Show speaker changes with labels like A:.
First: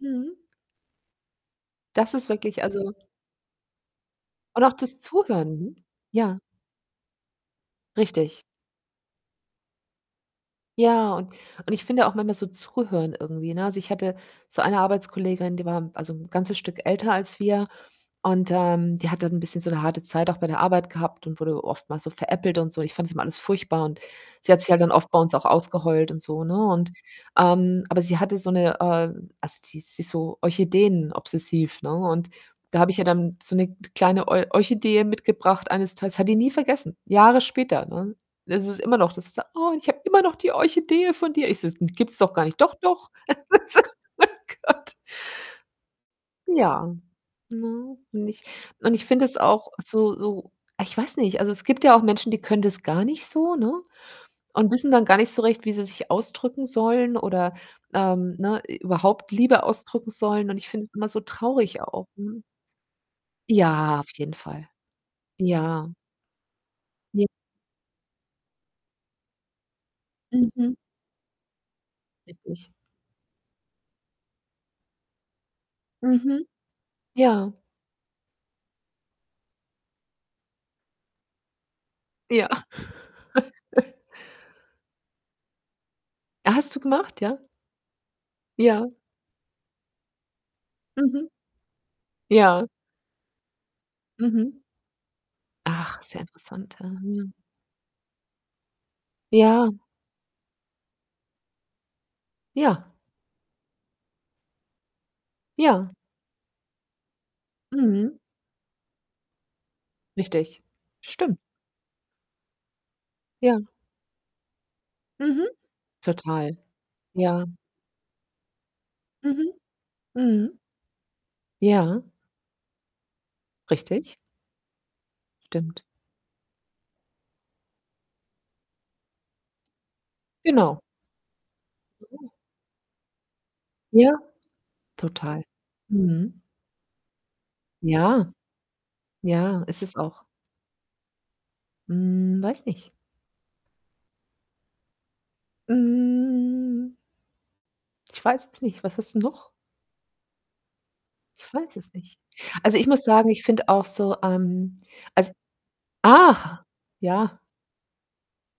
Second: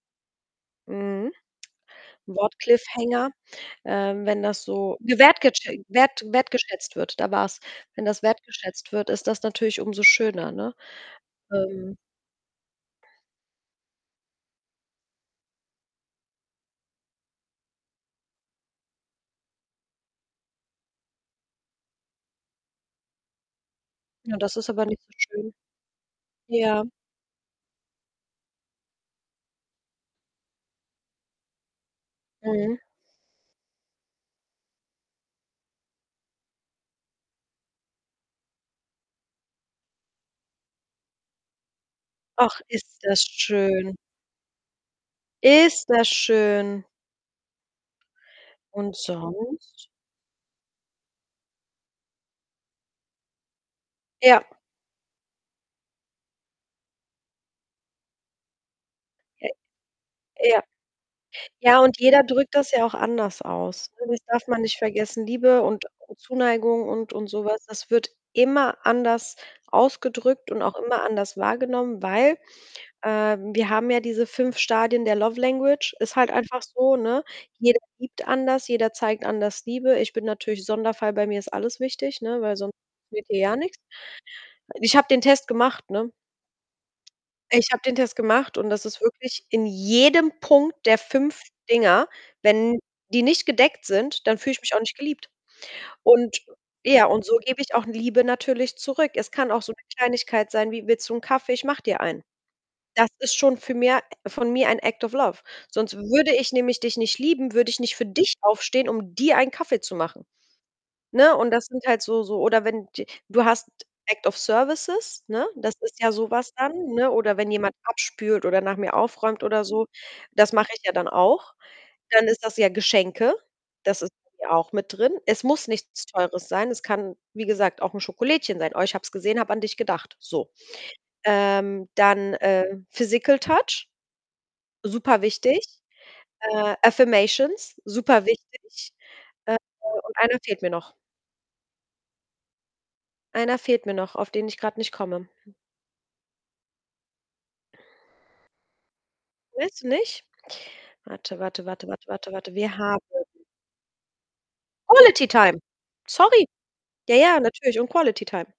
A: Mhm.
B: Mhm.
A: Das ist wirklich, also
B: Wort-Cliffhanger. Ähm, wenn das
A: und auch
B: so
A: das
B: gewertgetschä
A: Zuhören.
B: wert
A: Ja.
B: wertgeschätzt wird da war's, wenn das
A: Richtig.
B: wertgeschätzt wird, ist das natürlich umso schöner, ne?
A: Ja, und und ich
B: Ähm
A: finde auch manchmal so zuhören irgendwie, ne? Also, ich hatte so eine Arbeitskollegin, die war, also, 'n ganzes Stück älter als wir und, ähm, die hat dann 'n bisschen so 'ne harte Zeit auch bei der Arbeit gehabt und wurde oftmals so veräppelt und so. Ich fand das immer alles furchtbar und
B: Ja,
A: sie
B: das
A: hat
B: ist
A: sich halt
B: aber
A: dann
B: nicht
A: oft
B: so
A: bei uns auch
B: schön.
A: ausgeheult und so, ne?
B: Ja.
A: Und, ähm aber sie hatte so 'ne, äh, also die sie ist so Orchideen-obsessiv, ne? Und
B: Mhm.
A: da habe ich ja dann so 'ne k kleine Or Orchidee mitgebracht eines Tages, hat die nie vergessen, Jahre später, ne? Es ist immer noch, dass sie sagt: „Oh, ich habe immer noch die Orchidee von dir.“ Ich so: „Gibt's doch gar
B: Ach,
A: nicht“, „Doch,
B: ist
A: doch.”
B: das schön.
A: [unintelligible] mein Gott.
B: Ist das schön.
A: Ja. Ne, und ich und
B: Und
A: ich finde es auch
B: sonst?
A: so so ich weiß nicht, also es gibt ja auch Menschen, die können das gar nicht so, ne,
B: Ja.
A: und wissen dann gar nicht so recht, wie sie sich ausdrücken sollen oder, ähm, ne, i überhaupt
B: Äh,
A: Liebe ausdrücken sollen und
B: ja.
A: ich finde es immer so
B: Ja,
A: traurig
B: und
A: auch,
B: jeder
A: ne?
B: drückt das ja auch anders aus,
A: Ja,
B: ne,
A: auf
B: das
A: jeden
B: darf man
A: Fall.
B: nicht vergessen, Liebe und
A: Ja.
B: und Zuneigung und und
A: [unintelligible]
B: so was, das wird immer anders ausgedrückt und
A: Mhm.
B: auch immer anders wahrgenommen, weil,
A: Richtig.
B: ähm, wir haben ja diese 5 Stadien der love language. Ist halt
A: Mhm.
B: einfach so, ne?
A: Ja.
B: Jeder liebt anders, jeder zeigt anders Liebe. Ich bin natürlich Sonderfall, bei mir ist alles wichtig, ne,
A: Ja.
B: weil sonst geht hier gar nix. Ich habe den Test gemacht, ne?
A: Hast du gemacht, ja?
B: Ich habe den Test gemacht und das
A: Ja.
B: ist wirklich in jedem Punkt der
A: Mhm.
B: 5 Dinger
A: Ja.
B: wenn die nicht gedeckt sind, dann fühle ich
A: Mhm.
B: mich auch nicht geliebt
A: Ach, ist ja
B: und
A: interessant, ah,
B: ja,
A: ja.
B: und so gebe ich auch Liebe natürlich zurück. Es kann auch so
A: Ja.
B: 'ne Kleinigkeit sein wie: „Willst du 'n Kaffee? Ich mache dir einen.“
A: Ja.
B: Das ist schon für mir von mir ein Act of Love.
A: Ja.
B: Sonst würde ich nämlich dich nicht lieben, würde ich nicht für
A: Mhm.
B: dich aufstehen, um dir einen Kaffee zu machen.
A: Richtig.
B: Ne?
A: Stimm
B: Und das sind halt so so oder wenn d du
A: Ja.
B: hast Act of Services, ne?
A: Mhm.
B: Das ist ja so was
A: Total.
B: dann, ne? Oder
A: Ja.
B: wenn jemand abspült oder nach mir aufräumt
A: Mhm.
B: oder so, das
A: Mhm.
B: mache ich ja dann auch.
A: Ja.
B: Dann ist das ja Geschenke, das ist
A: Richtig.
B: [unintelligible] auch mit drin. Es muss
A: Stimmt.
B: nichts Teures sein. Es kann, wie gesagt, auch 'n Schokolädchen sein. „Oh, ich habe es gesehen, habe an dich gedacht.“ So.
A: Genau.
B: Ähm, dann,
A: [unintelligible]
B: äh, Physical Touch,
A: Ja, total.
B: superwichtig.
A: Mhm.
B: Äh, Affirmations,
A: Ja.
B: superwichtig. Äh,
A: Ja, ist es
B: und
A: auch.
B: einer fehlt mir noch.
A: Hm, weiß nicht.
B: Einer fehlt mir noch, auf den ich grad nicht komme.
A: Hm ich weiß es nicht, was hast 'n noch?
B: Willst du nicht? Warte,
A: Ich
B: warte,
A: weiß
B: warte,
A: es
B: warte,
A: nicht.
B: warte, warte. Wir
A: Also, ich muss
B: haben
A: sagen, ich finde auch so, ähm,
B: Quality
A: als
B: Time. Sorry.
A: ach!
B: Ja,
A: Ja.
B: ja, natürlich und Quality Time.